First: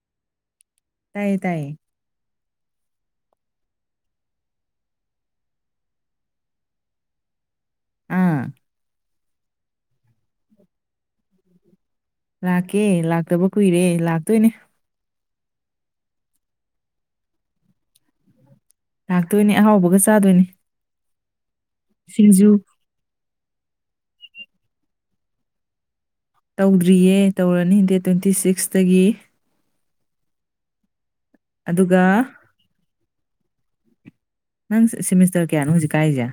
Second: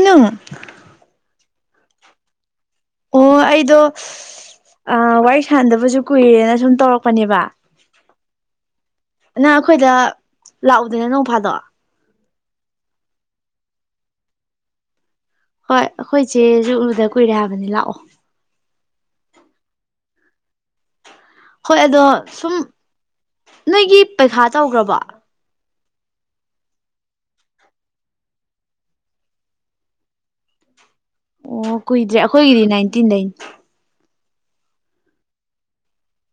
ꯏꯩꯅꯪ ꯇꯥꯏꯌꯦ ꯇꯥꯏꯌꯦ ꯑꯣ ꯑꯩꯗꯣ ꯋꯥꯔꯤ ꯁꯥꯟꯗꯕꯁꯨ ꯀꯨꯏꯔꯦꯅ ꯁꯨꯝ ꯇꯧꯔꯛꯄꯅꯦꯕ ꯑꯥ ꯅꯪ ꯑꯩꯈꯣꯏꯗ ꯂꯥꯛꯎꯗꯅꯦ ꯅꯣꯡꯐꯥꯗꯣ ꯂꯥꯛꯀꯦ ꯂꯥꯛꯇꯕ ꯀꯨꯏꯔꯦ ꯂꯥꯛꯇꯣꯏꯅꯦ ꯍꯣꯏ ꯑꯩꯈꯣꯏꯁꯦ ꯂꯨꯗ ꯀꯨꯏꯔꯦ ꯍꯥꯏꯕꯅꯤ ꯂꯥꯛꯑꯣ ꯂꯥꯛꯇꯣꯏꯅꯦ ꯑꯍꯥꯎꯕꯒ ꯆꯥꯗꯣꯏꯅꯤ ꯍꯣꯏ ꯑꯗꯣ ꯁꯨꯝ ꯅꯣꯏꯒꯤ ꯄꯩꯈꯥ ꯇꯧꯈ꯭ꯔꯕꯣ ꯇꯧꯗ꯭ꯔꯤꯌꯦ ꯇꯧꯔꯅꯤ ꯗꯦꯠ ꯇ꯭ꯋꯦꯟꯇꯤ ꯁꯤꯛꯁꯇꯒꯤ ꯑꯣ ꯑꯗꯨꯒ ꯀꯨꯏꯗ꯭ꯔꯦ ꯑꯩꯈꯣꯏꯒꯤꯗꯤ ꯟꯅꯩ ꯅꯪ ꯁꯤꯦꯃꯤꯁꯇꯔ ꯀꯌꯥꯅꯣ ꯍꯧꯖꯤꯛ ꯀꯥꯏꯔꯤꯁꯦ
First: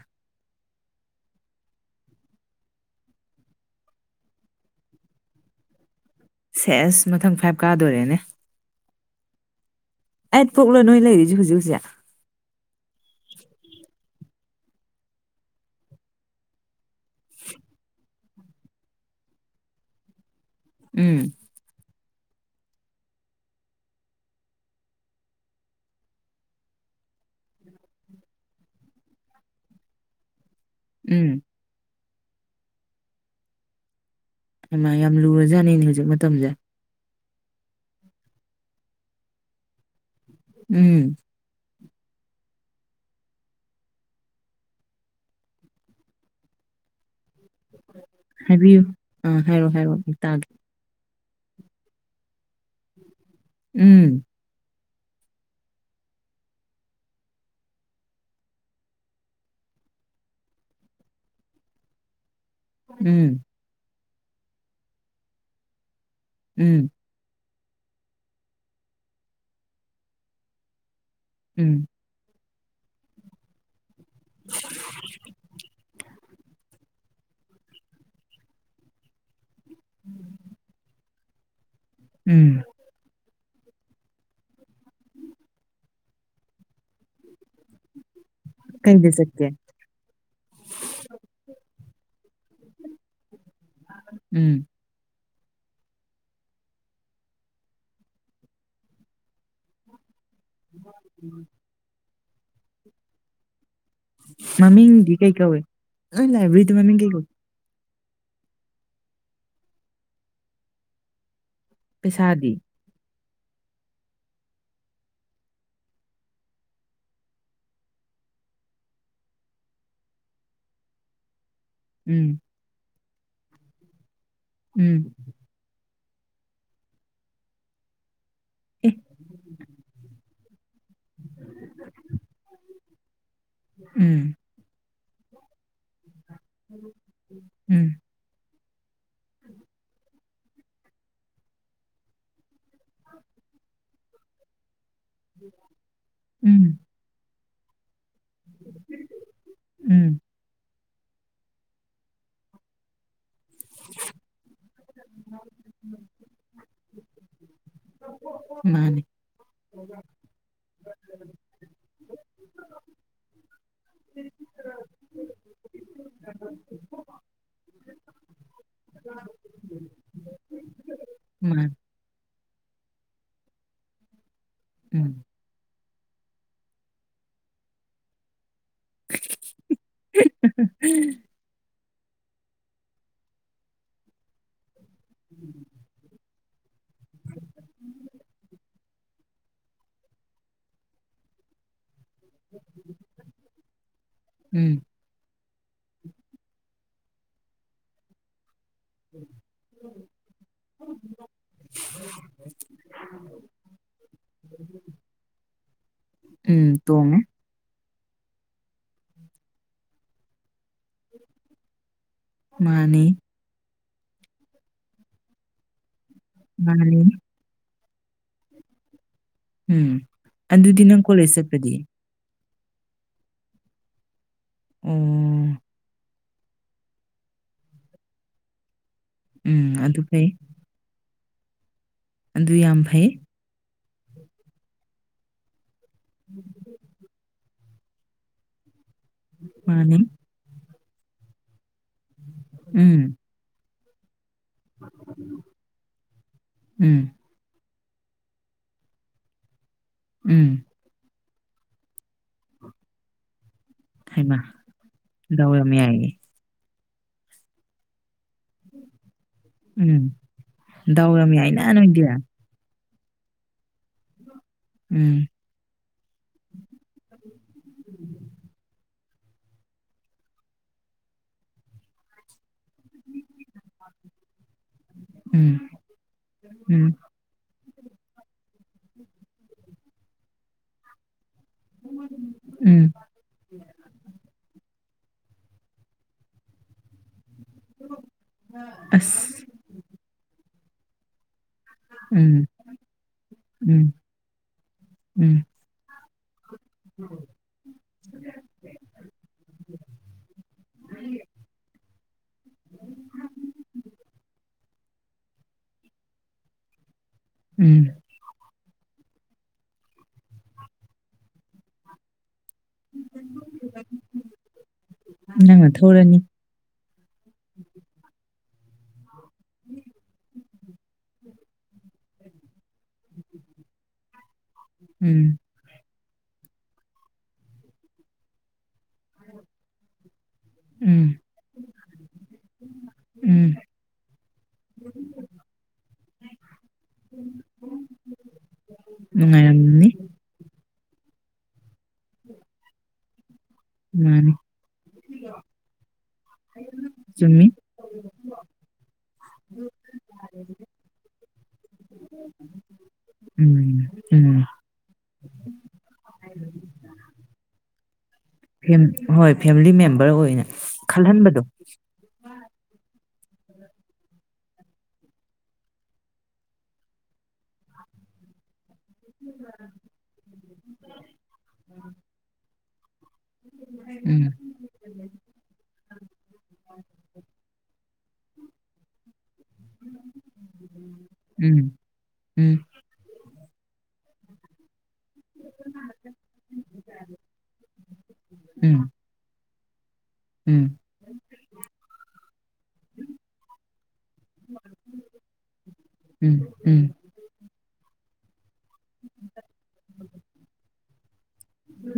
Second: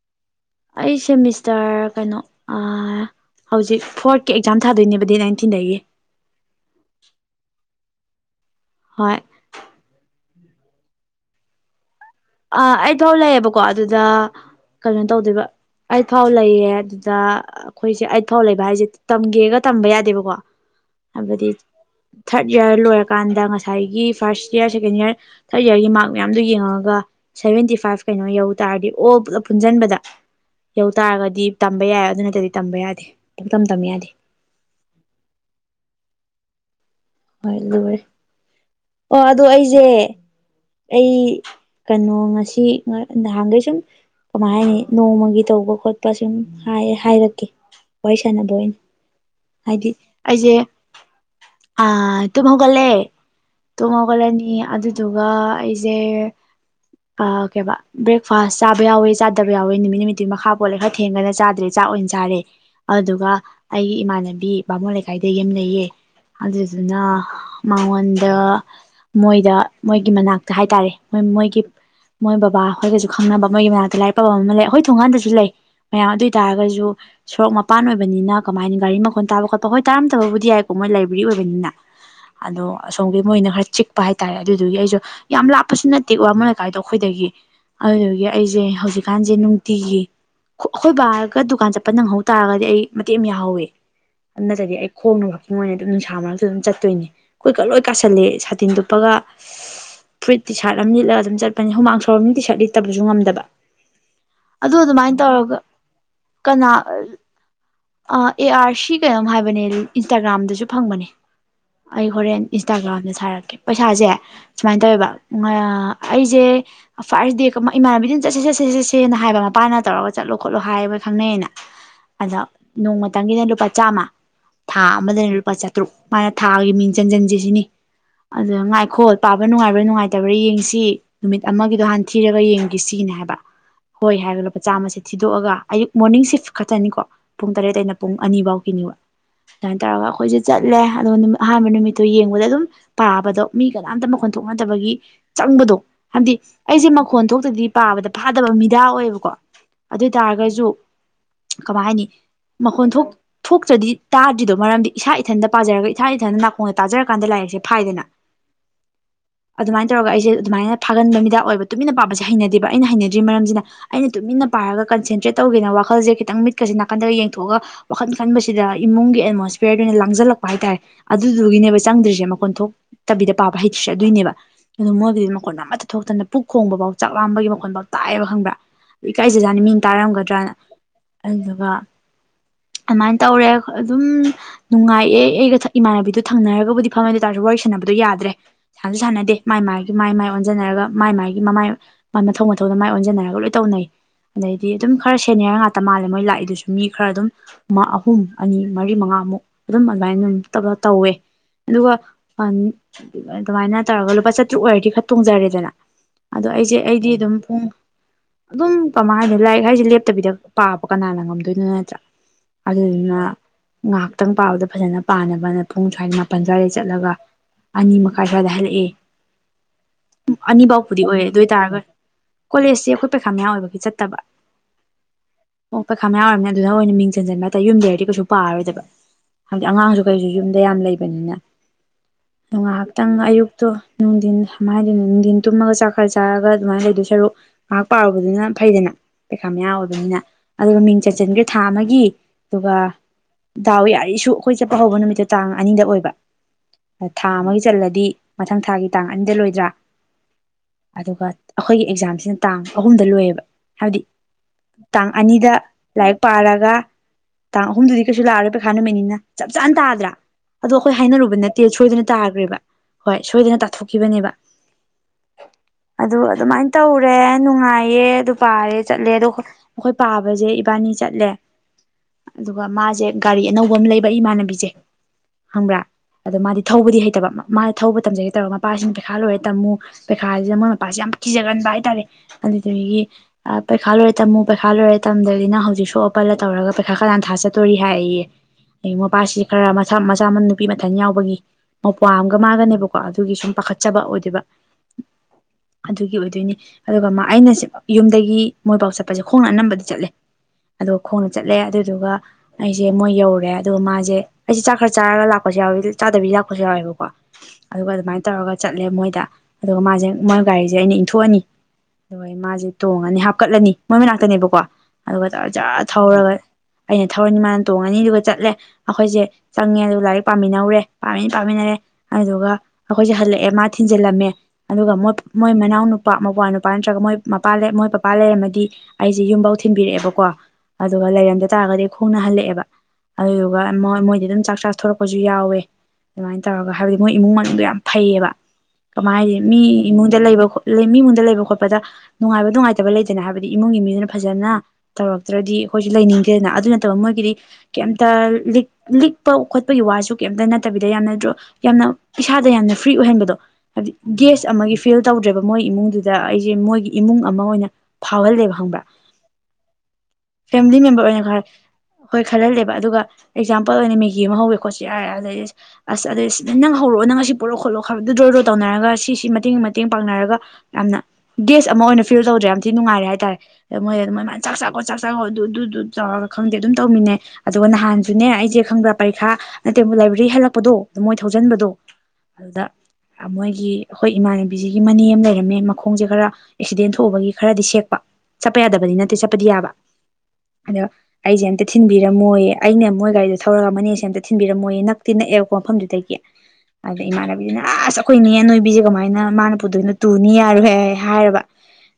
ꯑꯩ ꯁꯦꯃꯤꯁꯇꯔ ꯀꯩꯅꯣ ꯍꯧꯖꯤꯛ ꯐꯣꯔꯠꯀꯤ ꯑꯦꯛꯖꯥꯝ ꯊꯥꯗꯣꯏꯅꯦꯕꯗꯤ ꯅꯥꯏꯟꯇꯤꯟꯗꯒꯤ ꯁꯦꯁ ꯃꯊꯪ ꯐꯥꯏꯚ ꯀꯥꯗꯣꯔꯦꯅꯦ ꯅꯦ ꯍꯣꯏ ꯑꯩ ꯄꯣꯛꯂꯣꯏ ꯅꯣꯏ ꯂꯩꯔꯤꯁꯤꯦ ꯍꯧꯖꯤꯛ ꯍꯧꯖꯤꯛ ꯑ ꯑꯩ ꯐꯥꯎ ꯂꯩꯌꯦꯦꯕꯀꯣ ꯑꯗꯨꯗ ꯀꯩꯅꯣ ꯇꯧꯗꯣꯏꯕ ꯑꯩꯠ ꯐꯥꯎ ꯂꯩꯌꯦ ꯑꯗꯨꯗ ꯑꯩꯈꯣꯏꯁꯦ ꯑꯩꯠ ꯐꯥꯎ ꯂꯩꯕ ꯍꯥꯏꯁꯦ ꯇꯝꯒꯦꯒ ꯇꯝꯕ ꯌꯥꯗꯦꯕꯀꯣ ꯎꯝ ꯑꯕꯗꯤ ꯊꯥꯔꯠ ꯏꯌꯥꯔ ꯂꯣꯏꯔꯀꯥꯟꯗ ꯉꯁꯥꯏꯒꯤ first year second year third ꯏꯌꯥꯔꯒꯤ ꯃꯥꯔꯛ ꯃꯌꯥꯝꯗꯨꯣ ꯌꯦꯡꯉꯒ ꯁꯚꯦꯟꯇꯤ ꯐꯥꯏꯚ ꯀꯩꯅꯣ ꯌꯧ ꯇꯥꯔꯗꯤ ꯑꯣ ꯄꯨꯂꯞ ꯄꯨꯟꯁꯤꯟꯕꯗ ꯌꯧ ꯎꯝ ꯇꯥꯔꯒꯗꯤ ꯇꯝꯕ ꯌꯥꯏ ꯑꯗꯨ ꯅꯠꯇꯗꯤ ꯇꯝꯕ ꯌꯥꯗꯦ ꯑꯗꯨꯝꯇ ꯇꯝ ꯌꯥꯗꯦ ꯏꯃ ꯌꯥꯝ ꯂꯨꯔꯖꯥꯠꯅꯤꯅꯦ ꯍꯧꯖꯤꯛ ꯃꯇꯝꯁꯦ ꯍꯣꯏ ꯂ ꯑꯣ ꯑꯣ ꯑꯩꯁꯦ ꯑꯩ ꯎꯝ ꯀꯩꯅꯣ ꯉꯁꯤ ꯅꯍꯥꯟꯈꯩ ꯁꯨꯝ ꯀꯃꯥꯏ ꯍꯥꯏꯅꯤ ꯅꯣꯡꯃꯒꯤ ꯇꯧꯕ ꯈꯣꯠꯄ ꯁꯨꯝ ꯍꯥꯏꯔꯛꯀꯦ ꯋꯥꯔꯤ ꯁꯥꯟꯅꯕ ꯑꯣꯏꯅ ꯍꯥꯏꯕꯤꯌꯨ ꯑꯥ ꯍꯥꯏꯔꯣ ꯍꯥꯏꯗꯤ ꯍꯥꯏꯔꯣ ꯑꯩ ꯇꯥꯒꯦ ꯑꯩꯁꯦ ꯑ ꯇꯨꯃꯒꯂꯦ ꯇ ꯎꯝ ꯃꯒꯅꯤ ꯑꯗꯨ ꯑꯗꯨꯒ ꯑꯩꯁꯦ ꯀꯩꯕꯥ ꯕ꯭ꯔꯦꯛꯐꯥꯁ ꯆꯥꯕ ꯌꯥꯎꯋꯦ ꯆꯥꯗꯕ ꯌꯥꯎꯋꯦ ꯅꯨꯃꯤꯠ ꯅꯨꯃꯤꯠꯨ ꯃꯈꯥ ꯄꯣꯜꯂꯦ ꯈꯔ ꯊꯦꯡꯒꯅ ꯆꯥꯗ꯭ꯔꯦ ꯆꯥꯛ ꯑꯣꯏꯅ ꯆꯥꯔꯦ ꯑꯗꯨꯒ ꯎꯝ ꯑꯩꯒꯤ ꯏꯃꯥꯟ ꯆꯅꯕꯤ ꯕꯥꯃꯣꯟ ꯂꯩꯀꯥꯏꯗꯒꯤ ꯑꯃ ꯂꯩꯌꯦ ꯎꯝ ꯑꯗꯨꯗꯨꯅ ꯃꯉꯣꯟꯗ ꯃꯣꯏꯗ ꯃꯣꯏꯒꯤ ꯃꯅꯥꯛꯇ ꯍꯥꯏꯇꯥꯔꯦ ꯃꯣꯏ ꯎꯝ ꯃꯣꯏꯕꯥ ꯑꯩꯈꯣꯏꯒꯁꯨ ꯈꯪꯅꯕ ꯃꯣꯏꯒꯤ ꯃꯌꯥꯝꯛꯇ ꯂꯥꯏꯛ ꯑꯃ ꯂꯩ ꯑꯩꯈꯣꯏ ꯊꯣꯡꯒꯥꯟꯗꯁꯨ ꯂꯩ ꯃꯌꯥꯝ ꯑꯗꯨꯏ ꯍꯥꯏ ꯇꯥꯔꯒꯁꯨ ꯁꯣꯔꯣꯛ ꯃꯄꯥꯟ ꯑꯣꯏꯕꯅꯤꯅ ꯀꯃꯥꯏꯅ ꯒꯥꯔꯤ ꯃꯈꯣꯟ ꯇꯥꯕ ꯄꯈꯣꯏ ꯇꯥꯔꯝꯗꯕꯕꯨꯗꯤ ꯌꯥꯏꯀꯣ ꯃꯣꯏ ꯂꯩꯕ ꯃꯤꯑꯣꯏꯕꯅꯤꯅꯥ ꯎꯝ ꯑꯗꯣ ꯑꯁꯣꯝꯒꯤ ꯃꯣꯏꯅ ꯈꯔ ꯆꯤꯛꯄ ꯍꯥꯏꯇꯥꯔꯦ ꯑꯗꯨꯗꯨꯒꯤ ꯑꯩꯁꯨ ꯌꯥꯝ ꯂꯥꯞꯄꯁꯨ ꯅꯠꯇꯦ ꯋꯥ ꯑꯃꯣꯏꯅ ꯀꯥꯏꯗꯣ ꯑꯩꯈꯣꯏꯗꯒꯤ ꯑꯗꯨꯗꯒꯤ ꯑꯩꯁꯦ ꯀꯩꯗ ꯍꯧꯖꯤꯛꯀꯥꯟꯁꯦ ꯆꯠꯀꯦ ꯅꯨꯡꯇꯤꯒꯤ ꯑꯩꯈꯣꯏ ꯕꯥꯔꯒ ꯗꯨꯀꯥꯟ ꯆꯠꯄ ꯄ ꯅꯪꯍꯧ ꯇꯥꯔꯒꯗꯤ ꯑꯩ ꯃꯇꯦꯡ ꯌꯥꯑꯣ ꯍꯥꯎꯋꯦ ꯑꯗꯨ ꯎꯝ ꯅꯠꯇ꯭ꯔꯗꯤ ꯑꯩ ꯈꯣꯡꯅ ꯍꯣꯏ ꯅꯨꯡꯁꯥ ꯃꯔꯛꯇ ꯑꯗꯨꯝ ꯆꯠꯇꯣꯏꯅꯦ ꯑꯩꯈꯣꯏ ꯈꯔ ꯂꯣꯏ ꯀꯥꯁꯜꯂꯦ ꯁꯥꯇꯤꯟ ꯇꯨꯞꯄꯒ ꯐꯨꯔꯤꯠ ꯇꯤꯔꯠ ꯑꯃ ꯂꯤꯠꯂꯒ ꯑꯗꯨꯝ ꯆꯠꯄ ꯍꯨꯃꯥꯡꯁꯨ ꯁꯣꯔꯝ ꯗꯤ ꯁꯔꯠ ꯂꯤꯇꯕꯁꯨ ꯉꯝꯗꯕ ꯑꯗꯣ ꯃꯃꯤꯡꯗꯤ ꯑꯗꯨꯃꯥꯏꯅ ꯀꯩ ꯇꯧꯔꯒ ꯀꯧꯏ ꯅ ꯂꯥꯏꯕ꯭ꯔꯦꯔꯤꯗꯤ ꯃꯃꯤꯡ ꯀꯩ ꯀꯧꯏ ꯑ ꯑꯦ ꯑꯥꯔ ꯁꯤ ꯀꯩꯅꯣꯝ ꯍꯥꯏꯕꯅꯦ ꯏꯟꯁꯇꯥꯒ꯭ꯔꯥꯝꯗꯁꯨ ꯐꯪꯕꯅꯦ ꯑꯩ ꯍꯣꯔꯦꯟ ꯄꯩꯁꯥꯗꯤ ꯏꯟꯁꯇꯥꯒ꯭ꯔꯥꯝꯗ ꯁꯥꯔꯛꯒꯦ ꯄꯩꯁꯥꯁꯦ ꯁꯨꯃꯥꯏꯅ ꯇꯧꯋꯦꯕ ꯑꯩꯁꯦ ꯐꯥꯔꯁ ꯗꯦ ꯏꯃꯥꯟꯅꯕꯤꯗꯨꯅ ꯆꯠꯁꯦ ꯆꯠꯁꯦ ꯆꯠꯁꯦꯅ ꯍꯥꯏꯕ ꯃꯄꯥꯥꯟꯅ ꯇꯧꯔꯒ ꯆꯠꯂꯣ ꯈꯣꯠꯂꯣ ꯍꯥꯏꯕ ꯈꯪꯅꯩꯌꯦꯩꯅ ꯎꯝ ꯅꯣꯡꯃꯇꯪꯒꯤꯅ ꯂꯨꯄꯥ ꯆꯥꯝꯃ ꯎꯝ ꯊꯥ ꯑꯃꯗ ꯂꯨꯄꯥ ꯆꯥꯇ꯭ꯔꯨꯛ ꯃꯥꯅ ꯊꯥꯒꯤ ꯃꯤꯡ ꯆꯟꯁꯤꯟꯁꯤ ꯁꯤꯅꯤ ꯑꯗ ꯑꯦ ꯉꯥꯏꯈꯣꯜꯥꯕ ꯅꯨꯡꯉꯥꯏꯕ꯭ꯔꯥ ꯅꯨꯡꯉꯥꯏꯇ꯭ꯔꯥ ꯌꯦꯡ ꯑꯁꯤ ꯅꯨꯃꯤꯠ ꯑꯃꯒꯤꯗꯣ ꯍꯥꯟꯊꯤꯔꯒ ꯌꯦꯡꯉ ꯑꯩ ꯁꯤꯅꯦ ꯍꯥꯏꯕ ꯍꯣꯏ ꯎꯝ ꯍꯥꯏꯔꯒ ꯂꯨꯄꯥ ꯆꯥꯝꯃ ꯊꯤꯗꯣꯛꯑꯒ ꯑꯌꯛ ꯃꯣꯔꯅꯤꯡ ꯁꯤꯐ ꯈꯠꯆꯅꯤꯀꯣ ꯇꯔꯦꯠ ꯑꯩꯅ ꯎꯝ ꯄꯨꯡ ꯑꯅꯤ ꯎ ꯀ ꯅ ꯇꯔ ꯍꯁ ꯆꯠꯂꯦ ꯑꯗꯣ ꯅꯨ ꯑꯍꯥꯟꯕ ꯅꯨꯃꯤꯠꯇꯣ ꯌꯦꯡꯕꯗ ꯑꯗꯨꯝ ꯄꯥꯕꯗꯣ ꯃꯤ ꯀꯅꯥꯝꯇ ꯃꯈꯣꯟ ꯊꯣꯛꯅꯗꯕꯒꯤ ꯆꯪꯕꯗꯣ ꯍꯥꯏꯗꯤ ꯎꯝ ꯑꯩꯁꯦ ꯃꯈꯣꯟ ꯊꯣꯛ ꯕꯗ ꯐꯥꯗꯕ ꯃꯤꯗꯥ ꯑꯣꯏꯌꯦꯕꯀꯣ ꯑꯗꯨ ꯑꯣꯏ ꯎꯝ ꯇꯔꯒꯁꯨ ꯀꯃꯥꯏꯅꯤ ꯃꯈꯣꯟ ꯊꯣꯛ ꯊꯣꯛꯇ꯭ꯔꯗꯤ ꯇꯥ꯭ꯔꯤꯗꯣ ꯃꯔꯝꯗꯤ ꯏꯁꯥ ꯏꯊꯟꯇ ꯄꯥꯖꯔꯒ ꯏꯁꯥ ꯏꯊꯟꯗ ꯅꯥꯀꯣꯡꯗ ꯇꯥꯖꯔꯀꯥꯟꯗ ꯂꯥꯏꯔꯤꯛꯁꯦ ꯁꯦ ꯐꯥꯏꯗꯅ ꯃꯥꯅꯤ ꯑꯗꯨꯃꯥꯏꯅ ꯇꯧꯔꯒ ꯑꯩꯁꯦ ꯑꯗꯨꯃꯥꯏꯅ ꯐꯥꯒꯟꯕ ꯃꯤꯗꯥꯏ ꯑꯣꯏꯕ ꯇꯨꯃꯤꯟꯅ ꯄꯥꯕꯁꯦ ꯍꯩꯅꯗꯦꯕ ꯑꯩꯅ ꯍꯩꯅꯗ꯭ꯔꯤ ꯃꯔꯝꯁꯤꯅ ꯑꯩꯅ ꯇꯨꯃꯤꯟꯅ ꯄꯥꯔꯒ ꯀꯟꯁꯦꯟꯇ꯭ꯔꯦꯠ ꯇꯧꯒꯦꯅ ꯋꯥꯈꯜꯁꯦ ꯈꯤꯇꯪ ꯃꯤꯠꯀꯁꯤꯅ ꯅꯥꯀꯟꯗꯒ ꯌꯦꯡꯊꯣꯛꯑꯒ ꯋꯥꯈꯜ ꯈꯟꯕꯁꯤꯗ ꯏꯃꯨꯡꯒꯤ ꯑꯦꯠꯃꯣꯁꯐꯤꯌꯔꯗꯨꯅ ꯂꯥꯡꯁꯤꯜꯂꯛꯄ ꯍꯥꯏꯇꯥꯔꯦ ꯃꯥꯅꯤ ꯑꯗꯨꯗꯨꯒꯤꯅꯦꯕ ꯆꯪꯗ꯭ꯔꯤꯁꯦ ꯃꯈ ꯑꯣꯣꯟꯊꯣꯛꯇꯕꯤꯗ ꯄꯥꯕ ꯍꯩꯇ꯭ꯁꯦ ꯑꯗꯨꯏꯅꯦꯕ ꯑꯗꯨ ꯎꯝ ꯃꯒ ꯏ ꯃ ꯀꯣꯟ ꯃ ꯑꯊꯣꯛ ꯍꯊꯗ ꯄꯨꯛ ꯈꯣꯡꯕꯐꯥꯎ ꯆꯥꯛ ꯂꯥꯝꯕꯒꯤ ꯃꯈꯣꯟꯐꯥꯎ ꯇꯥꯏꯑꯕ ꯈꯪꯕ꯭ꯔꯥ ꯏꯀꯥꯏꯁꯤꯦ ꯖꯥꯠꯅꯤ ꯃꯤꯅ ꯇꯥꯔꯝꯒꯗ꯭ꯔꯅ ꯑꯗꯨꯗꯨꯒ ꯑꯗꯨꯃꯥꯏꯅ ꯇꯧꯔꯦ ꯑꯗꯨꯝ ꯅꯨꯡꯉꯥꯏꯌꯦ ꯑꯩꯒ ꯏꯃꯥꯟꯅꯕꯤꯗꯨ ꯊꯪꯅꯔꯒꯕꯨꯗꯤ ꯐꯝꯃ ꯑꯗꯨ ꯑꯣꯏ ꯇꯥꯔꯁꯨ ꯋꯥꯔꯤ ꯁꯥꯟꯅꯕꯗꯣ ꯌꯥꯗ꯭ꯔꯦ ꯁꯥꯟꯅꯁꯨ ꯁꯥꯟꯅꯗꯦ ꯃꯥꯏ ꯃꯥꯥꯏꯒꯤ ꯃꯥꯏ ꯃꯥꯏ ꯑꯣꯟꯖꯅꯔꯒ ꯃꯥꯏ ꯃꯥꯥꯏꯒꯤ ꯃꯃꯥꯏ ꯃꯥ ꯃꯊꯧ ꯃꯊꯧꯗ ꯃꯥꯏ ꯑꯣꯟꯁꯤꯟꯅꯔꯒ ꯂꯣꯏ ꯇꯧꯅꯩ ꯑꯗꯩꯗꯤ ꯎꯝ ꯑꯗꯨꯝ ꯈꯔ ꯁꯦꯅꯤꯌꯔ ꯉꯥꯛꯇ ꯇ ꯃꯥꯜꯂꯦ ꯃꯣꯏ ꯂꯥꯛꯏꯗꯨꯁꯨ ꯃꯤ ꯈꯔ ꯑꯗꯨꯝ ꯑꯍꯨꯝ ꯑꯅꯤ ꯃꯔꯤ ꯃꯉꯥꯃꯨꯛ ꯑꯗꯨꯝ ꯑꯗꯨꯃꯥꯏꯅ ꯑꯗꯨꯝ ꯇꯧꯋꯦ ꯑꯗꯨꯒ ꯑꯗꯨꯃꯥꯏꯅ ꯇꯧꯔꯒ ꯂꯨꯄꯥ ꯆꯥꯇ꯭ꯔꯨꯛ ꯑꯣꯏꯔꯗꯤ ꯈꯔ ꯇꯣꯡꯖꯔꯦꯗꯅ ꯑꯗꯣ ꯎꯝ ꯑꯩꯁꯦ ꯑꯩꯗꯤ ꯇꯣꯡꯉꯦ ꯑꯗꯨꯝ ꯄꯨꯡ ꯑꯗꯨꯝ ꯀꯃꯥꯏ ꯍꯥꯏꯗꯤ ꯂꯥꯏꯔꯤꯛ ꯍꯥꯏꯁꯦ ꯂꯦꯞꯇꯕꯤꯗ ꯄꯥꯕ ꯀꯅꯥꯅ ꯉꯝꯗꯦ ꯑꯗꯨꯗꯨꯅ ꯃꯥꯅꯤ ꯑꯗꯨꯟꯅ ꯉꯥꯏꯍꯥꯛꯇꯪ ꯄꯥꯕꯗ ꯐꯖꯅ ꯄꯥꯅꯕꯅ ꯄꯨꯡ ꯁ꯭ꯋꯥꯏ ꯄꯟꯖꯗꯦ ꯃꯥꯅꯤ ꯆꯠꯂꯒ ꯑꯅꯤ ꯃꯈꯥ ꯁ꯭ꯋꯥꯗ ꯍꯜꯂꯛꯑꯦ ꯎꯝ ꯑꯗꯨꯗꯤ ꯑꯅꯤꯐꯥꯎꯕꯨꯗꯤ ꯅꯪ ꯑꯣꯏꯔꯦ ꯀꯣꯂꯦꯖ ꯑꯗꯨ ꯆꯠꯄ꯭ꯔꯗꯤ ꯑꯣꯏꯇꯥꯔꯒ ꯀꯣꯂꯦꯖꯁꯦ ꯑꯩꯈꯣꯏ ꯄꯩꯈꯥꯝꯌꯥ ꯑꯣꯏꯕꯒꯤ ꯆꯠꯇꯕ ꯎꯝ ꯈꯥꯝ ꯌꯥꯎꯔꯕꯅꯤ ꯑꯗꯨꯅ ꯑꯣꯏꯅ ꯃꯤꯡ ꯆꯟꯁꯤꯟꯕ ꯌꯨꯝꯗꯔꯗꯤ ꯀꯩꯁꯨ ꯄꯥꯔꯣꯏꯗꯕ ꯍꯥꯏꯕꯗꯤ ꯎꯝ ꯑꯉꯥꯡꯁꯨ ꯑꯗꯨ ꯐꯩ ꯀꯩꯁꯨ ꯌꯨꯝꯗ ꯌꯥꯝ ꯂꯩꯕ ꯅ ꯑꯗꯨ ꯌꯥꯝ ꯐꯩ ꯉꯥꯏꯍꯥꯛꯇꯪ ꯑꯌꯨꯛꯇꯣ ꯅꯨꯡꯊꯤꯟ ꯍꯥꯏꯗꯤꯅ ꯅꯨꯡꯊꯤꯟ ꯇꯨꯝꯃꯒ ꯆꯥꯛ ꯈꯔ ꯆꯥꯔꯒ ꯑꯗꯨꯃꯥꯏꯅ ꯂꯩꯗꯣꯏ ꯁꯔꯨꯛ ꯃꯍꯥꯛ ꯄꯥꯎꯔꯨꯕꯗꯨꯅ ꯐꯩꯗꯅ ꯄꯩꯈꯥ ꯃꯌꯥ ꯃꯥꯅꯤ ꯑꯣꯏꯕꯅꯤꯅ ꯑꯗꯨꯒ ꯃꯤꯡ ꯆꯟꯁꯤꯟꯒ꯭ꯔꯦ ꯊꯥ ꯑꯃꯒꯤ ꯑꯗꯨꯒ ꯎꯝ ꯇꯥꯎ ꯌꯥꯔꯤꯁꯨ ꯑꯩꯈꯣꯏ ꯆꯠꯄ ꯍꯧꯕ ꯅꯨꯃꯤꯠꯇꯣ ꯇꯥꯡ ꯑꯅꯤꯗ ꯑꯣꯏꯕ ꯎꯝ ꯊꯥ ꯑꯃꯒꯤ ꯆꯠꯂꯗꯤ ꯗꯤ ꯃꯊꯪ ꯊꯥꯒꯤ ꯇꯥꯡ ꯑꯅꯤꯗ ꯂꯣꯏꯗ꯭ꯔꯥ ꯎꯝ ꯑꯗꯨꯒ ꯑꯩꯈꯣꯏꯒꯤ ꯑꯦꯛꯖꯥꯝꯁꯤꯅ ꯇꯥꯡ ꯑꯍꯨꯝꯗ ꯂꯣꯏꯌꯦꯕ ꯍꯥꯏꯕꯗꯤ ꯍꯩꯃ ꯇꯥꯡ ꯗꯥꯎ ꯑꯅꯤꯗ ꯌꯥꯝ ꯌꯥꯏꯌꯦ ꯂꯥꯏꯛ ꯄꯥꯔꯒ ꯇꯥꯡ ꯑꯍꯨꯝꯗꯨꯗꯤ ꯀꯩꯁꯨ ꯂꯥꯛꯔꯣꯏ ꯄꯩꯈꯥ ꯅꯨꯃꯤꯠꯅꯤꯅ ꯆꯞ ꯆꯥꯅ ꯎꯝ ꯇꯥꯗ꯭ꯔꯥ ꯑꯗꯣ ꯑꯩꯈꯣꯏ ꯗꯥꯎ ꯌꯥꯝ ꯍꯥꯏꯅꯔꯨꯕ ꯅꯠꯇꯦ ꯌꯥꯏꯅ ꯅꯣꯏꯗꯤ ꯁꯣꯏꯗꯅ ꯇꯥꯈ꯭ꯔꯦꯕ ꯍꯣꯏ ꯁꯣꯏꯗꯅ ꯇꯥꯊꯣꯛ ꯈꯤꯕꯅꯦꯕ ꯎꯝ ꯑꯗꯨ ꯑꯗꯨꯃꯥꯏꯅ ꯇꯧꯔꯦ ꯅꯨꯡꯉꯥꯏꯌꯦ ꯑꯗꯨ ꯄꯥꯔꯦ ꯆꯂꯦꯗ ꯑꯩꯈꯣꯏ ꯄꯥꯕꯁꯦ ꯏꯕꯥꯅꯤ ꯆꯠꯂꯦ ꯑꯗꯨꯒ ꯃꯥꯁꯦ ꯒꯥꯔꯤ ꯑꯅꯧꯕ ꯑꯃ ꯂꯩꯕ ꯏꯃꯥꯟꯅꯕꯤꯁꯦ ꯎꯝ ꯈꯪꯕ꯭ꯔꯥ ꯑꯗꯣ ꯃꯥꯗꯤ ꯎꯝ ꯊꯧꯕꯗꯤ ꯍꯩꯇꯕ ꯃꯥꯅ ꯊꯧꯕ ꯇꯝꯖꯩ ꯍꯦ ꯇ ꯃꯄꯥꯁꯤꯡꯅ ꯄꯩꯈꯥ ꯂꯣꯏꯔ ꯇꯝꯃꯨ ꯄꯩꯈꯥꯁꯤꯁꯦ ꯃꯣꯏ ꯃꯄꯥꯁꯦ ꯌꯥꯝ ꯀꯤꯖꯒꯟꯕ ꯍꯥꯏꯇꯥꯔꯦ ꯎꯝ ꯑꯗꯨꯗꯒꯤ ꯄꯩꯈꯥ ꯂꯣꯏꯔꯦ ꯇꯥꯃꯨꯛ ꯜ ꯂꯔ ꯇꯝꯗ꯭ꯔꯅꯤ ꯍꯧꯛꯁꯨ ꯑꯣꯄꯜꯂꯧꯔꯒ ꯄꯩꯁꯥ ꯈꯗꯥꯅꯥꯅ ꯊꯥ ꯆꯠ ꯏꯁꯇꯣꯔꯤ ꯍꯥꯏꯌꯦ ꯑꯩ ꯑꯁ ꯃꯄꯥꯁꯤ ꯈꯔ ꯃ ꯃꯆꯥ ꯃ ꯅꯨꯄꯤ ꯃꯊꯟ ꯌꯥꯎꯕꯒꯤ ꯃꯧꯄ꯭ꯋꯥꯝꯒ ꯎꯝ ꯃꯥꯒꯅꯦꯕꯀꯣ ꯑꯗꯨꯒꯤ ꯁꯨꯝ ꯎꯝ ꯄꯥꯈꯠꯆꯕ ꯑꯣꯏꯗꯣꯏꯕ ꯎꯝ ꯑꯗꯨꯒꯤ ꯑꯣꯏꯗꯣꯏꯅꯤ ꯑꯗꯨꯒ ꯃꯥ ꯑꯩꯅ ꯌꯨꯝꯗꯒꯤ ꯃꯣꯏ ꯄꯥꯎ ꯆꯠ ꯁꯦ ꯈꯣꯡꯅ ꯑꯅꯝꯕꯗꯤ ꯆꯠꯂꯦ ꯑꯗꯨꯒꯣ ꯈꯣꯡꯅ ꯆꯠꯂꯦ ꯑꯗꯨꯏꯗꯨꯒ ꯑꯩꯁꯦ ꯃꯣꯏ ꯌꯧꯔꯦ ꯑꯗꯨꯒ ꯃꯥꯁꯦ ꯑꯩꯁꯦ ꯆꯥꯛ ꯈꯔ ꯆꯥꯔꯒ ꯂꯥꯛꯄꯁꯨ ꯌꯥꯎꯋꯦ ꯆꯥꯗꯕꯤ ꯂꯥꯛꯄꯁꯨ ꯌꯥꯎꯋꯦꯕꯀꯣ ꯎꯝ ꯑꯗꯨꯒ ꯑꯗꯨꯃꯥꯏꯅ ꯇꯧꯔꯒ ꯆꯠꯂꯦ ꯃꯣꯏꯗ ꯑꯗꯨꯒ ꯃꯥꯁꯦ ꯃꯣꯏ ꯒꯥꯔꯤꯁꯦ ꯑꯩꯅ ꯏꯟꯊꯣꯛꯑꯅꯤ ꯑꯗꯨꯒ ꯃꯥꯁꯦ ꯇꯣꯡꯉꯅꯤ ꯍꯥꯞꯀꯠꯂꯅꯤ ꯉꯥꯛꯅꯦꯕꯀꯣ ꯑꯗꯨꯒꯖ ꯅꯪꯅ ꯊꯧꯔꯅꯤ ꯊꯧꯔꯒ ꯑꯩꯅ ꯊꯧꯔꯅꯤ ꯃꯥꯅ ꯇꯣꯡꯉꯅꯤ ꯑꯗꯨꯒ ꯆꯠꯂꯦ ꯑꯩꯈꯣꯏꯁꯦ ꯆꯪꯉꯌꯥ ꯂꯂ ꯋꯥꯔꯤꯦ ꯄꯥꯝ ꯔꯦ ꯄꯥꯃꯤꯟꯅ ꯄꯥꯃꯤꯟꯅꯔꯦ ꯑꯗꯨꯗꯨꯒ ꯑꯩꯈꯣꯏꯁꯦ ꯍꯜꯂꯛꯑꯦ ꯃꯥ ꯊꯤꯟꯖꯤꯜꯂꯝꯃꯦ ꯑꯗꯨꯒ ꯃꯣꯏ ꯎꯝ ꯃꯣꯏ ꯃꯅꯥꯎꯅ ꯅꯨꯄꯥ ꯃꯧꯄ꯭ꯋꯥ ꯅꯨꯄꯥ ꯅꯠꯇ꯭ꯔꯒ ꯃꯣꯏ ꯃꯄꯥ ꯂꯩ ꯃꯣꯏ ꯃꯄꯥ ꯂꯩꯔꯝꯃꯗꯤ ꯑꯩꯁꯦ ꯌꯨꯝꯐꯧ ꯊꯤꯟꯕꯤꯔꯛꯑꯦꯕꯀꯣ ꯑꯗꯨꯒ ꯎꯝ ꯂꯩꯔꯝꯗ ꯇꯥꯔꯒꯗꯤ ꯈꯣꯡꯅ ꯍꯜꯂꯛꯑꯦꯕ ꯎꯝ ꯑꯗꯨꯗꯨꯒ ꯃꯣꯏꯗꯤ ꯑꯗꯨꯝ ꯆꯥꯛ ꯆꯥ ꯊꯣꯔꯛꯄꯁꯨ ꯌꯥꯎꯋꯦ ꯑꯗꯨꯃꯥꯏꯅ ꯇꯧꯔꯒ ꯍꯥꯏꯕꯗꯤ ꯃꯣꯏ ꯏꯃꯨꯡ ꯃꯅꯨꯡ ꯌꯥꯝ ꯐꯩꯌꯦꯕ ꯀꯃꯥꯏ ꯍꯥꯏꯗꯤ ꯃꯤ ꯅꯨꯡꯉꯥꯏꯔꯝꯅꯤ ꯏꯃꯨꯡꯗ ꯂꯩꯕ ꯂꯩ ꯃꯤ ꯃꯣꯟꯗ ꯂꯩꯕꯣ ꯅꯨꯡꯉꯥꯏꯕ ꯅꯨꯡꯉꯥꯏꯇꯕ ꯂꯩ ꯍꯥꯏꯕꯗꯤ ꯏꯃꯨꯡꯒꯤ ꯃꯤꯗꯨꯅ ꯃꯥꯅꯤ ꯐꯖꯅ ꯇꯧꯔꯛꯇ꯭ꯔꯗꯤ ꯑꯩꯈꯣꯏꯁꯨ ꯂꯩꯅꯤꯡꯗꯦꯗꯅ ꯑꯗꯨ ꯅꯠꯇꯕ ꯃꯣꯏꯒꯤꯗꯤ ꯆꯨꯝꯃꯤ ꯀꯩꯝꯇ ꯂꯤꯛꯄ ꯈꯣꯠꯄꯒꯤ ꯋꯥꯁꯨ ꯀꯩꯝꯇ ꯅꯠꯇꯕꯤꯗ ꯌꯥꯝꯅ ꯌꯥꯝꯅ ꯏꯁꯥꯗ ꯌꯥꯝꯅ ꯐ꯭ꯔꯤ ꯑꯣꯏꯍꯟꯕꯗꯣ ꯎꯝ ꯍꯥꯏꯕꯗꯤ ꯎꯝ ꯒꯦꯁ ꯑꯃꯒꯤ ꯐꯤꯜ ꯇꯧꯗ꯭ꯔꯦꯕ ꯃꯣꯏ ꯏꯃꯨꯡꯗꯨꯗ ꯑꯩꯁꯦ ꯃꯣꯏꯒꯤ ꯏꯃꯨꯡ ꯑꯃ ꯑꯣꯏꯅ ꯐꯥꯎꯍꯜꯂꯦꯕ ꯈꯪꯕ꯭ꯔꯥ ꯐꯦꯝ ꯍꯣꯏ ꯐꯦꯃꯤꯂꯤ ꯃꯦꯝꯕꯔ ꯑꯣꯏꯅ ꯐꯦꯃꯤꯂꯤ ꯃꯦꯝꯕꯔ ꯑꯣꯏꯅ ꯈꯔ ꯈꯜꯍꯟꯕꯗꯣ ꯍꯣꯏ ꯈꯜꯍꯂꯦꯕ ꯑꯗꯨꯒ ꯑꯦꯛꯖꯥꯝꯄꯜ ꯑꯣꯏꯅ ꯃꯦꯒꯤ ꯑꯃ ꯍꯧꯋꯦ ꯈꯣꯠꯁꯦ ꯌꯥꯔꯦ ꯑꯗꯩꯗꯤ ꯑꯁ ꯑꯗꯩ ꯁꯤꯗ ꯅꯪ ꯍꯧꯔꯛꯑꯣ ꯅꯪ ꯑꯁꯤ ꯄꯨꯔꯛ ꯈꯣꯠꯂꯣ ꯈꯗꯣ ꯗ꯭ꯔꯣ ꯗ꯭ꯔꯣ ꯇꯧꯅꯔꯒ ꯁꯤ ꯁꯤꯁꯤ ꯃꯇꯦꯡ ꯃꯇꯦꯡ ꯄꯥꯡꯅꯔꯒ ꯌꯥꯝꯅ ꯒꯦꯁ ꯑꯃ ꯑꯣꯏꯅ ꯐꯤꯜ ꯇꯧꯗꯔꯦ ꯌꯥꯝꯝ ꯅꯨꯡꯉꯥꯏ ꯌꯦ ꯍꯥꯏꯇꯥꯔꯦ꯫ ꯃꯣꯏ ꯑꯗꯨ ꯃ ꯎꯝ ꯃꯥꯅ ꯆꯥꯛ ꯆꯥꯒꯣ ꯆꯥꯛ ꯆꯥꯛ ꯑꯗꯨ ꯑꯗꯨꯗꯨ ꯆꯥꯎꯔꯒ ꯈꯪꯗꯦ ꯑꯗꯨꯝ ꯇꯧꯃꯤꯅꯦ ꯑꯗꯨꯒ ꯅꯍꯥꯟꯁꯨ ꯑꯗꯨꯅꯦ ꯑꯩꯁꯦ ꯈꯪꯕ꯭ꯔꯥ ꯄꯔꯤꯈꯥ ꯅꯠꯇꯦ ꯂꯥꯏꯕ꯭ꯔꯦꯔꯤ ꯍꯜꯂꯛꯄꯗꯣ ꯑꯗꯨ ꯃꯣꯏ ꯎꯝ ꯊꯧꯖꯤꯟꯕꯗꯣ ꯎꯝ ꯑꯗꯨꯗ ꯃꯣꯏꯒꯤ ꯑꯩꯈꯣꯏ ꯏꯃꯥꯟꯅꯕꯤꯁꯤꯒꯤ ꯃꯅꯦ ꯑꯃ ꯂꯩꯔꯝꯃꯦ ꯃꯈꯣꯡꯁꯦ ꯈꯔ ꯑꯦꯛꯁꯤꯗꯦꯟ ꯊꯣꯛꯑꯕ ꯈꯔꯗꯤ ꯁꯦꯛꯄ ꯆꯠꯄ ꯌꯥꯗꯕꯗꯤ ꯅꯠꯇꯦ ꯆꯠꯄꯗꯤ ꯌꯥꯕ ꯎꯝ ꯑꯗꯣ ꯑꯩꯁꯦ ꯑꯃꯝꯇ ꯊꯤꯟꯕꯤꯔꯝꯃꯣꯏꯌꯦ ꯑꯩꯅ ꯃꯣꯏ ꯒꯥꯔꯤꯗꯣ ꯊꯧꯔꯒ ꯃꯅꯦꯁꯦ ꯑꯝꯇ ꯊꯤꯟꯕꯤꯔꯝꯃꯣꯏꯌꯦ ꯅꯛꯇꯤ ꯅꯛꯑꯦꯕꯀꯣ ꯃꯐꯝꯗꯨꯗꯒꯤ ꯎꯝ ꯎꯝ ꯎꯝ ꯑꯗ ꯏꯃꯥꯟꯅꯕꯤꯗꯨꯅ ꯑ ꯍꯣꯏꯅꯤ ꯅꯣꯏꯕꯤ ꯀꯃꯥꯏꯅ ꯃꯥꯟꯄꯗꯅꯣ ꯇꯨꯅꯤꯔ ꯍꯦꯦꯛ ꯍꯥꯏꯔꯕ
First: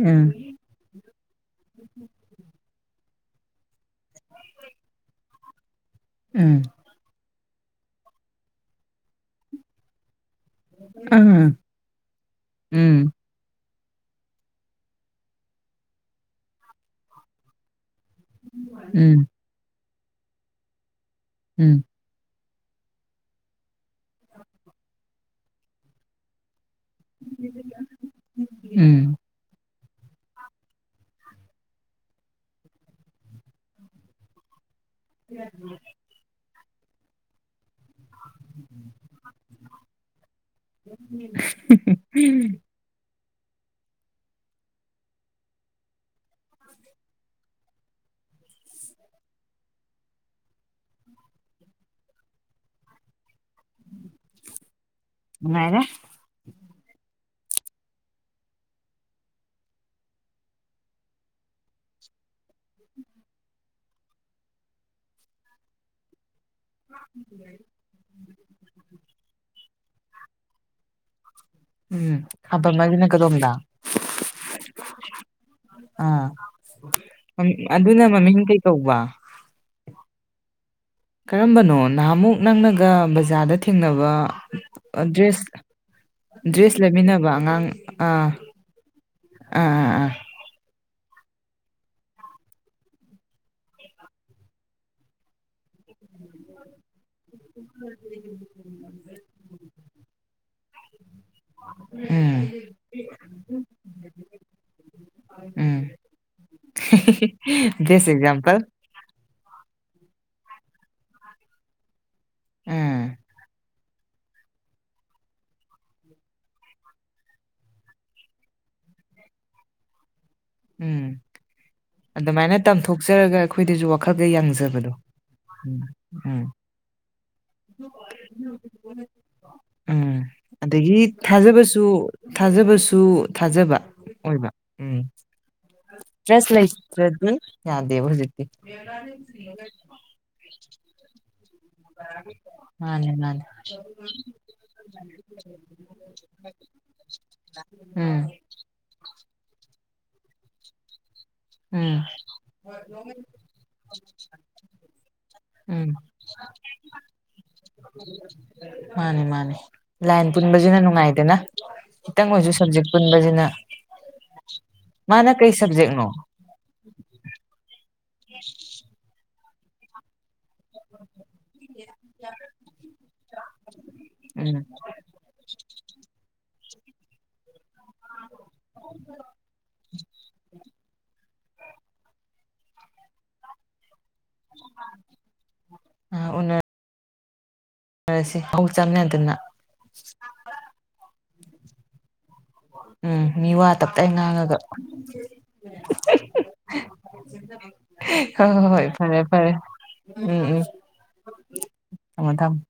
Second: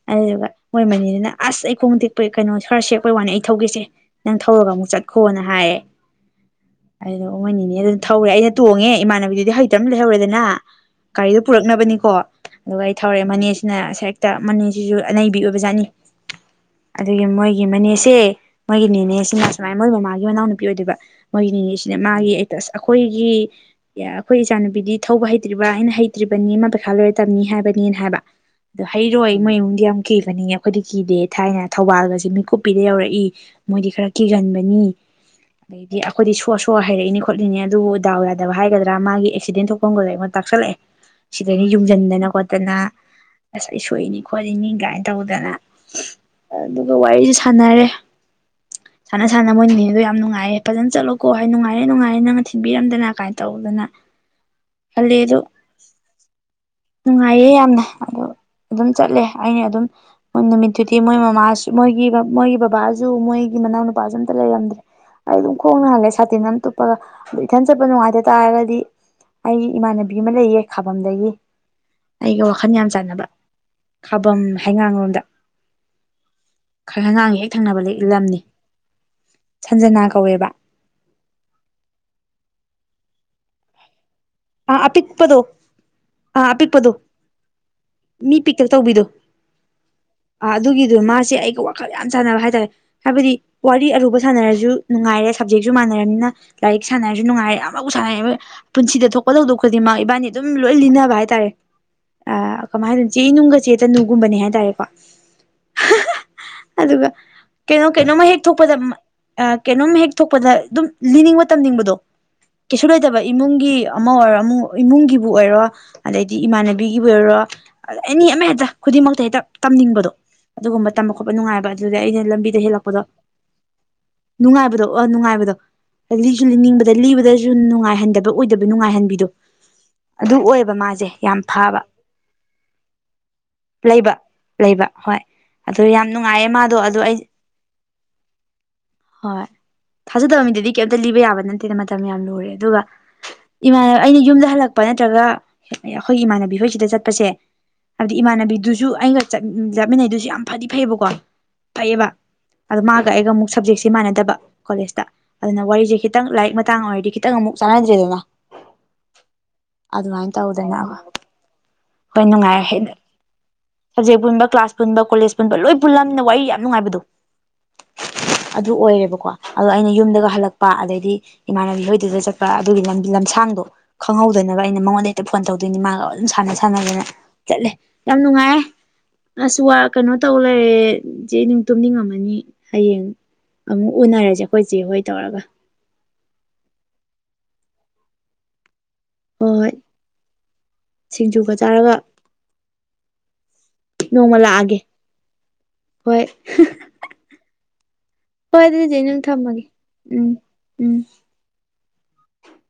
ꯎꯝ ꯎꯝ ꯎꯝ ꯑꯗꯨꯗꯨꯒ ꯃꯣꯏ ꯃꯅꯤꯗꯨꯅ ꯑꯁ ꯑꯩꯈꯣꯡ ꯇꯦꯛꯄ ꯀꯩꯅꯣ ꯈꯔ ꯁꯦ ꯑꯩꯈꯣꯏ ꯋꯥꯅꯤ ꯑꯩ ꯊꯧꯒꯦꯁꯦ ꯅꯪ ꯊꯧꯔꯒ ꯑꯃꯨꯛ ꯆꯠꯈꯣꯅ ꯍꯥꯏꯌꯦ ꯎꯝ ꯃꯣꯏ ꯅꯤꯅꯦ ꯗꯨꯅꯥ ꯊꯧꯔꯦ ꯑꯩꯅ ꯇꯣꯡꯉꯦ ꯏꯃꯥꯟꯅꯕꯤꯗꯨꯗꯤ ꯍꯩꯇꯕꯅ ꯂꯩꯍꯧꯔꯦꯗꯅ ꯒꯥꯔꯤꯗꯣ ꯄꯨꯔꯛꯅꯕꯅꯤꯀꯣ ꯑꯗꯨꯒ ꯑꯩ ꯊꯧꯔꯛꯑꯦ ꯃꯅꯦꯁ ꯁ ꯍꯦꯛꯇ ꯃꯅꯤ ꯁꯤꯁꯨ ꯑꯅꯩꯕꯤ ꯑꯣꯏꯕ ꯖꯥꯠꯅꯤ ꯑꯗꯨꯒꯤ ꯃꯣꯏꯒꯤ ꯃꯅꯦ ꯁꯤꯡ ꯏꯦ ꯃꯣꯏꯒꯤ ꯎꯝ ꯎꯝ ꯅꯦꯅꯦ ꯁꯤꯅ ꯁꯨꯃꯥꯏꯅ ꯃꯣꯏ ꯃꯃꯥꯒꯤ ꯃꯅꯥꯎ ꯅꯨꯄꯤ ꯑꯣꯏꯗꯣꯏꯕ ꯎꯝ ꯑꯣꯏꯅꯤꯡꯉꯤ ꯁꯤꯗ ꯃꯥꯒꯤ ꯁ ꯑꯩꯈꯣꯏꯒꯤ ꯑꯩꯈꯣꯏ ꯏꯆꯥꯅꯨꯕꯤꯗꯤ ꯊꯧꯕ ꯍꯩꯇ꯭ꯔꯤꯕ ꯑꯩꯅ ꯍꯩꯇ꯭ꯔꯤꯕꯅꯤ ꯑꯃ ꯈꯥꯂꯣꯏ ꯇꯝꯅꯤ ꯍꯥꯏꯕꯅꯤꯅ ꯍꯥꯏꯕ ꯑꯣ ꯎꯝ ꯍꯩꯔꯣꯏ ꯅꯨꯡꯗꯤ ꯌꯥꯝ ꯀꯤꯒꯅꯤꯉꯦ ꯑꯩꯈꯣꯏꯗꯤ ꯀꯤꯗꯦ ꯊꯥꯏꯅ ꯊꯧꯕꯥꯜꯒꯁꯦ ꯃꯤꯀꯨꯞꯄꯤꯗ ꯌꯧꯔꯛꯏ ꯃꯣꯏꯗꯤ ꯈꯔ ꯀꯤꯒꯟꯕꯅꯤ ꯑꯗꯩꯗꯤ ꯑꯩꯈꯣꯏꯗꯤ ꯁꯣꯁ ꯍꯍꯥꯏꯔꯛꯏꯅꯤ ꯈꯣꯠꯂꯤꯅꯦ ꯑꯗꯨꯕꯨ ꯗꯥꯎ ꯌꯥꯗꯕ ꯍꯥꯏꯒꯗ꯭ꯔꯥ ꯃꯥꯒꯤ ꯑꯦꯛꯁꯤꯗꯦꯟ ꯊꯣꯛꯄ ꯀꯨꯡ ꯇꯥꯛꯁꯜꯂꯛꯑꯦ ꯁꯤꯗꯅ ꯌꯨꯡꯁꯤꯟꯗꯅ ꯈꯣꯠꯇꯅ ꯁꯁꯨꯣꯏꯅꯤ ꯈꯣꯠꯂꯤ ꯃꯤ ꯀꯃꯥꯏꯅ ꯇꯧꯗꯅ ꯑꯗꯨꯒ ꯋꯥꯔꯤꯁꯨ ꯁꯥꯟꯅꯔꯦ ꯁꯥꯟꯅ ꯁꯥꯟꯅ ꯃꯣꯏꯅ ꯃꯤꯗꯣ ꯌꯥꯝ ꯅꯨꯡꯉꯥꯏꯌꯦꯦ ꯐꯖꯅ ꯆꯠꯂꯣꯀꯣ ꯍꯥꯏ ꯅꯨꯡꯉꯥꯏꯔꯦ ꯅꯨꯡꯉꯥꯏꯔꯦ ꯅꯪꯅ ꯊꯤꯟꯕꯤꯔꯝꯗꯅ ꯀꯃꯥꯏꯅ ꯇꯧꯗꯅ ꯈꯜꯂꯦ ꯑꯗꯣ ꯅꯨꯡꯥꯏꯔ ꯅꯨꯡꯉꯥꯏꯌꯦ ꯌꯥꯝꯅ ꯑꯗꯣ ꯑꯗꯨꯝ ꯆꯠꯂꯦ ꯑꯩꯅ ꯑꯗꯨꯝ ꯃꯣꯏ ꯅꯨꯃꯤꯠꯇꯨꯗꯤ ꯃꯣꯏ ꯃꯃꯥꯁꯨ ꯃꯣꯏꯒꯤ ꯃꯣꯏꯒꯤ ꯕꯕꯥꯁꯨ ꯃꯣꯏꯒꯤ ꯃꯅꯥꯎ ꯅꯨꯄꯥꯁꯨ ꯑꯝꯇ ꯂꯩꯔꯝꯗ꯭ꯔꯦ ꯑꯩ ꯑꯗꯨꯝ ꯈꯣꯡꯅꯍꯜꯂꯦ ꯁꯥꯇꯤꯟ ꯇꯨꯞꯞꯄꯒ ꯑꯗꯨ ꯏꯊꯟ ꯆꯠꯄ ꯅꯨꯡꯉꯥꯏꯇ ꯇꯥꯔꯒꯗꯤ ꯑꯩꯒꯤ ꯏꯃꯥꯟꯅꯕꯤ ꯑꯃ ꯂꯩꯌꯦ ꯈꯥꯕꯝꯗꯒꯤ ꯎꯝ ꯑꯩꯒ ꯋꯥꯈꯜ ꯌꯥꯝ ꯑꯄꯥꯃꯒꯤꯅ ꯀ ꯆꯥꯟꯅꯕ ꯇꯣꯗ ꯈꯥꯕꯝ ꯍꯩꯉꯥꯡ ꯂꯣꯝꯗ ꯑꯥ ꯍꯩꯉꯥꯡ ꯍꯦꯛ ꯊꯪꯅꯕ ꯑꯗꯨꯅ ꯂꯝꯅꯤ ꯃꯃꯤꯡ ꯀꯩ ꯀꯧꯕ ꯁꯟꯖꯅꯥ ꯀꯧꯋꯦꯕ ꯀꯔꯝꯕꯅꯣ ꯅꯍꯥꯃꯨꯛ ꯅꯪꯅꯒ ꯕꯖꯥꯔꯗ ꯊꯦꯡꯅꯕ ꯑꯥ ꯑꯄꯤꯛꯄꯗꯣ ꯗ꯭ꯔꯦꯁ ꯑꯥ ꯗ꯭ꯔꯦꯁ ꯑꯄꯤꯛꯄꯗꯣ ꯂꯩꯃꯤꯟꯅꯕ ꯑꯉꯥꯡ ꯑꯥ ꯃꯤ ꯄꯤꯛꯇꯛ ꯇꯧꯕꯤꯗꯣ ꯑꯥ ꯑꯥ ꯑꯥ ꯑꯗꯨ ꯃꯥꯁꯦ ꯑꯩꯒ ꯋꯥꯈꯜ ꯌꯥꯝ ꯁꯥꯟꯅꯕ ꯍꯥꯏꯇꯥꯔꯦ ꯍꯥꯏꯕꯗꯤ ꯋꯥꯔꯤ ꯑꯔꯨꯕ ꯁꯥꯟꯅꯔꯁꯨ ꯅꯨꯡꯉꯥꯏꯔꯦ ꯁꯞꯖꯦꯛꯁꯨ ꯃꯥꯟꯅꯔꯅꯤꯅ ꯂꯥꯏꯔꯤꯛ ꯁꯥꯟꯅ ꯍꯥꯏꯔꯁꯨ ꯅꯨꯡꯉꯥꯏꯔ ꯌꯥꯝ ꯑꯃꯨ ꯁꯥꯟꯅꯩꯑꯕ ꯄꯨꯟꯁꯤꯗ ꯊꯣꯛ ꯂꯧꯗꯣꯛꯈꯄꯗꯤ ꯃꯥ ꯏꯕꯥꯅꯤ ꯑꯗꯨꯝ ꯂꯣꯏ ꯂꯤꯟꯅꯅꯕ ꯍꯥꯏ ꯍꯥꯏꯔꯦ ꯎꯝ ꯀꯃꯥꯏ ꯍꯥꯏꯗꯅꯣ ꯆꯦ ꯅꯨꯡꯒ ꯆꯦ ꯇꯅꯨꯒꯨꯝꯕꯅꯦ ꯍꯥꯏꯇꯥꯔꯦꯀꯣ ꯎꯝ ꯑꯗꯨꯒ ꯀꯩꯅꯣ ꯕꯦꯁ ꯀꯩꯅꯣꯃ ꯍꯦꯛ ꯑꯦꯛꯖꯥꯝꯄꯜ ꯊꯣꯛꯄꯗ ꯀꯩꯅꯣꯝ ꯍꯦꯛ ꯊꯣꯛꯄꯗ ꯑꯗꯨꯝ ꯂꯤꯅꯤꯡꯕ ꯇꯝꯅꯤꯡꯕꯗꯣ ꯀꯩꯁꯨ ꯎꯝ ꯂꯩꯇꯕ ꯏꯃꯨꯡꯒꯤ ꯑꯃ ꯑꯣꯏꯔꯣ ꯑꯃ ꯏꯃꯨꯡꯒꯤꯕꯨ ꯑꯣꯏꯔꯣ ꯑꯗꯩꯗꯤ ꯏꯃꯥꯟꯅꯕꯤꯒꯤꯕꯨ ꯑꯣꯏꯔꯣ ꯑꯦꯅꯤ ꯑꯃ ꯍꯦꯛꯇ ꯈꯨꯗꯤꯡꯃꯛꯇ ꯍꯦꯛꯇ ꯇꯝꯅꯤꯡꯕꯗꯣ ꯑꯗꯨꯒꯨꯝꯕ ꯎꯝ ꯇꯝꯕ ꯈꯣꯠꯄ ꯅꯨꯡꯉꯥꯏꯕ ꯑꯗꯨꯗ ꯑꯩꯅ ꯑꯗꯨꯃꯥꯏꯅ ꯂꯝꯕꯤꯗ ꯍꯦꯜꯂꯛꯄꯗꯣ ꯇꯝꯊꯣꯛꯆꯔꯒ ꯑꯩꯈꯣꯏꯗꯁꯨ ꯋꯥꯈꯜꯗ ꯅꯨꯡꯉꯥꯏꯕꯗꯣ ꯌꯥꯡꯖꯕꯗꯣ ꯑꯣ ꯅꯨꯡꯉꯥꯏꯕꯗꯣ ꯎꯝ ꯎꯝ ꯂꯤꯁꯨ ꯂꯤꯅꯤꯡꯕꯗ ꯂꯤꯕꯗꯁꯨ ꯅꯨꯡꯉꯥꯏꯍꯟꯗꯕ ꯑꯣꯏꯗꯕ ꯅꯨꯡꯉꯥꯏꯍꯟꯕꯤꯗꯣ ꯎꯝ ꯑꯗꯨ ꯑꯣꯏꯌꯦꯕ ꯑꯗꯒꯤ ꯃꯥꯁꯦ ꯌꯥꯝ ꯐꯕ ꯊꯥꯖꯕꯁꯨ ꯊꯥꯖꯕꯁꯨ ꯊꯥꯖꯕ ꯂꯩꯕ ꯑꯣꯏꯕ ꯂꯩꯕ ꯎꯝ [inaudible] ꯍꯣꯏ ꯑꯗꯣ ꯌꯥꯝ ꯅꯨꯡꯉꯥꯏꯌꯦ ꯇ꯭ꯔꯁ ꯃꯥꯗꯣ ꯑꯗꯣ ꯑꯩ ꯂꯩꯇ꯭ꯔꯗꯤ ꯌꯥꯗꯦꯕ ꯍꯧꯖꯤꯛꯇꯤ ꯍꯣꯏ ꯊꯥꯖꯗꯕ ꯃꯤꯗꯨꯗꯤ ꯀꯩꯝꯇ ꯂꯤꯕ ꯌꯥꯕ ꯅꯠꯇ ꯃꯥꯅꯦ ꯃꯥꯅꯤ ꯏꯃꯥꯟ ꯑꯩꯅ ꯌꯨꯝꯗ ꯍꯜꯂꯛꯄ ꯅꯠꯇ꯭ꯔꯒ ꯑꯩꯈꯣꯏ ꯏꯃꯥꯟꯅꯕꯤ ꯍꯣꯏꯁꯤꯗ ꯆꯠꯄꯁꯦ ꯍꯥꯏꯕꯗꯤ ꯎꯝ ꯏꯃꯥꯟꯅꯕꯤꯗꯨꯁꯨ ꯑꯩꯒꯠ ꯌꯥꯥꯠꯃꯤꯟꯅꯩꯗꯨꯁꯨ ꯌꯥꯝ ꯐꯗꯤ ꯐꯩꯑꯕꯀꯣ ꯎꯝ ꯐꯩꯌꯦꯕ ꯑꯗ ꯃꯥꯒ ꯑꯩꯒ ꯑꯃꯨꯛ ꯁꯞꯖꯦꯛꯁꯦ ꯃꯥꯟꯅꯗꯕ ꯀꯣꯂꯦꯖꯇ ꯑꯗꯨꯅ ꯎꯝ ꯋꯥꯔꯤꯁꯦ ꯈꯤꯇꯪ ꯂꯥꯏꯔꯤꯛ ꯃꯇꯥꯡ ꯑꯣꯏꯔꯗꯤ ꯈꯤꯇꯪ ꯑꯃꯨꯛ ꯆꯥꯟꯅꯗ꯭ꯔꯦꯗꯅ ꯃꯥꯅꯤ ꯃꯥꯅꯤ ꯂꯥꯏꯟ ꯑꯗꯨꯃꯥꯏꯅ ꯄꯨꯟꯕꯁꯤꯅ ꯇꯧꯗꯅ ꯅꯨꯡꯉꯥꯏꯗꯅ ꯍꯣꯏ ꯈꯤꯇꯪ ꯑꯣꯏꯔꯁꯨ ꯅꯨꯡꯉꯥꯏꯔꯦ ꯁꯕꯖꯦꯛ ꯍꯦꯟꯅ ꯄꯨꯟꯕꯁꯤꯅ ꯁꯕꯖꯦꯛ ꯃꯥꯅ ꯀꯔꯤ ꯁꯕꯖꯦꯛꯅꯣ ꯑꯩ ꯌꯥꯝ ꯅꯨꯡꯉꯥꯏꯕꯗꯣ ꯑꯗꯨ ꯑꯣꯏꯔꯦꯕꯀꯣ ꯑꯗꯣ ꯑꯩꯅ ꯌꯨꯝꯗꯒ ꯍꯜꯂꯛꯄ ꯆꯄ ꯑꯗꯩꯗꯤ ꯏꯃꯥꯟꯅꯕꯤ ꯂꯣꯏꯗꯨꯗ ꯆꯠꯄ ꯑꯗꯨꯒꯤ ꯂꯝ ꯂꯝꯁꯥꯡꯗꯣ ꯎꯝ ꯈꯪꯍꯧꯗꯅꯕ ꯑꯩꯅ ꯃꯉꯣꯟꯗꯇ ꯐꯣꯟ ꯇꯧꯗꯣꯏꯅꯤ ꯃꯥꯒ ꯑꯗꯨꯝ ꯁ ꯁꯥꯟꯅꯒꯅꯦ ꯆꯠꯂꯦ ꯌꯥꯝ ꯅꯨꯡꯉꯥꯏ ꯑꯁꯨ ꯋꯥ ꯀꯩꯅꯣ ꯇꯧ ꯂꯩꯔꯦꯁꯦ ꯅꯤꯡꯅꯨꯡꯇꯨꯝꯅꯤꯡꯉꯝꯃꯅꯤ ꯍꯌꯦꯡ ꯑꯃꯨꯛ ꯎꯅꯔꯁꯦ ꯑꯩꯈꯣꯏ ꯆꯦ ꯍꯣꯏ ꯇꯧꯔꯒ ꯐꯁꯤ ꯆꯝ ꯑꯗꯨꯅ ꯍꯣꯏ ꯍꯣꯏ ꯁꯤꯡꯖꯨꯒ ꯆꯥꯔꯒ ꯎꯝ ꯃꯤ ꯋꯥ ꯇꯞꯇꯥꯏ ꯅꯣꯡꯃ ꯉꯥꯡꯉꯒ ꯂꯥꯛꯑꯒꯦ ꯍꯣꯏ ꯍꯣꯏ ꯍꯣ ꯍꯣꯏ ꯑꯗꯨꯗꯤ ꯆꯦ ꯐꯔꯦ ꯅꯪ ꯐꯔꯦ ꯊꯝꯃꯒꯦ ꯎꯝ ꯎꯝ ꯊꯝꯃꯣ ꯊꯝꯃꯣ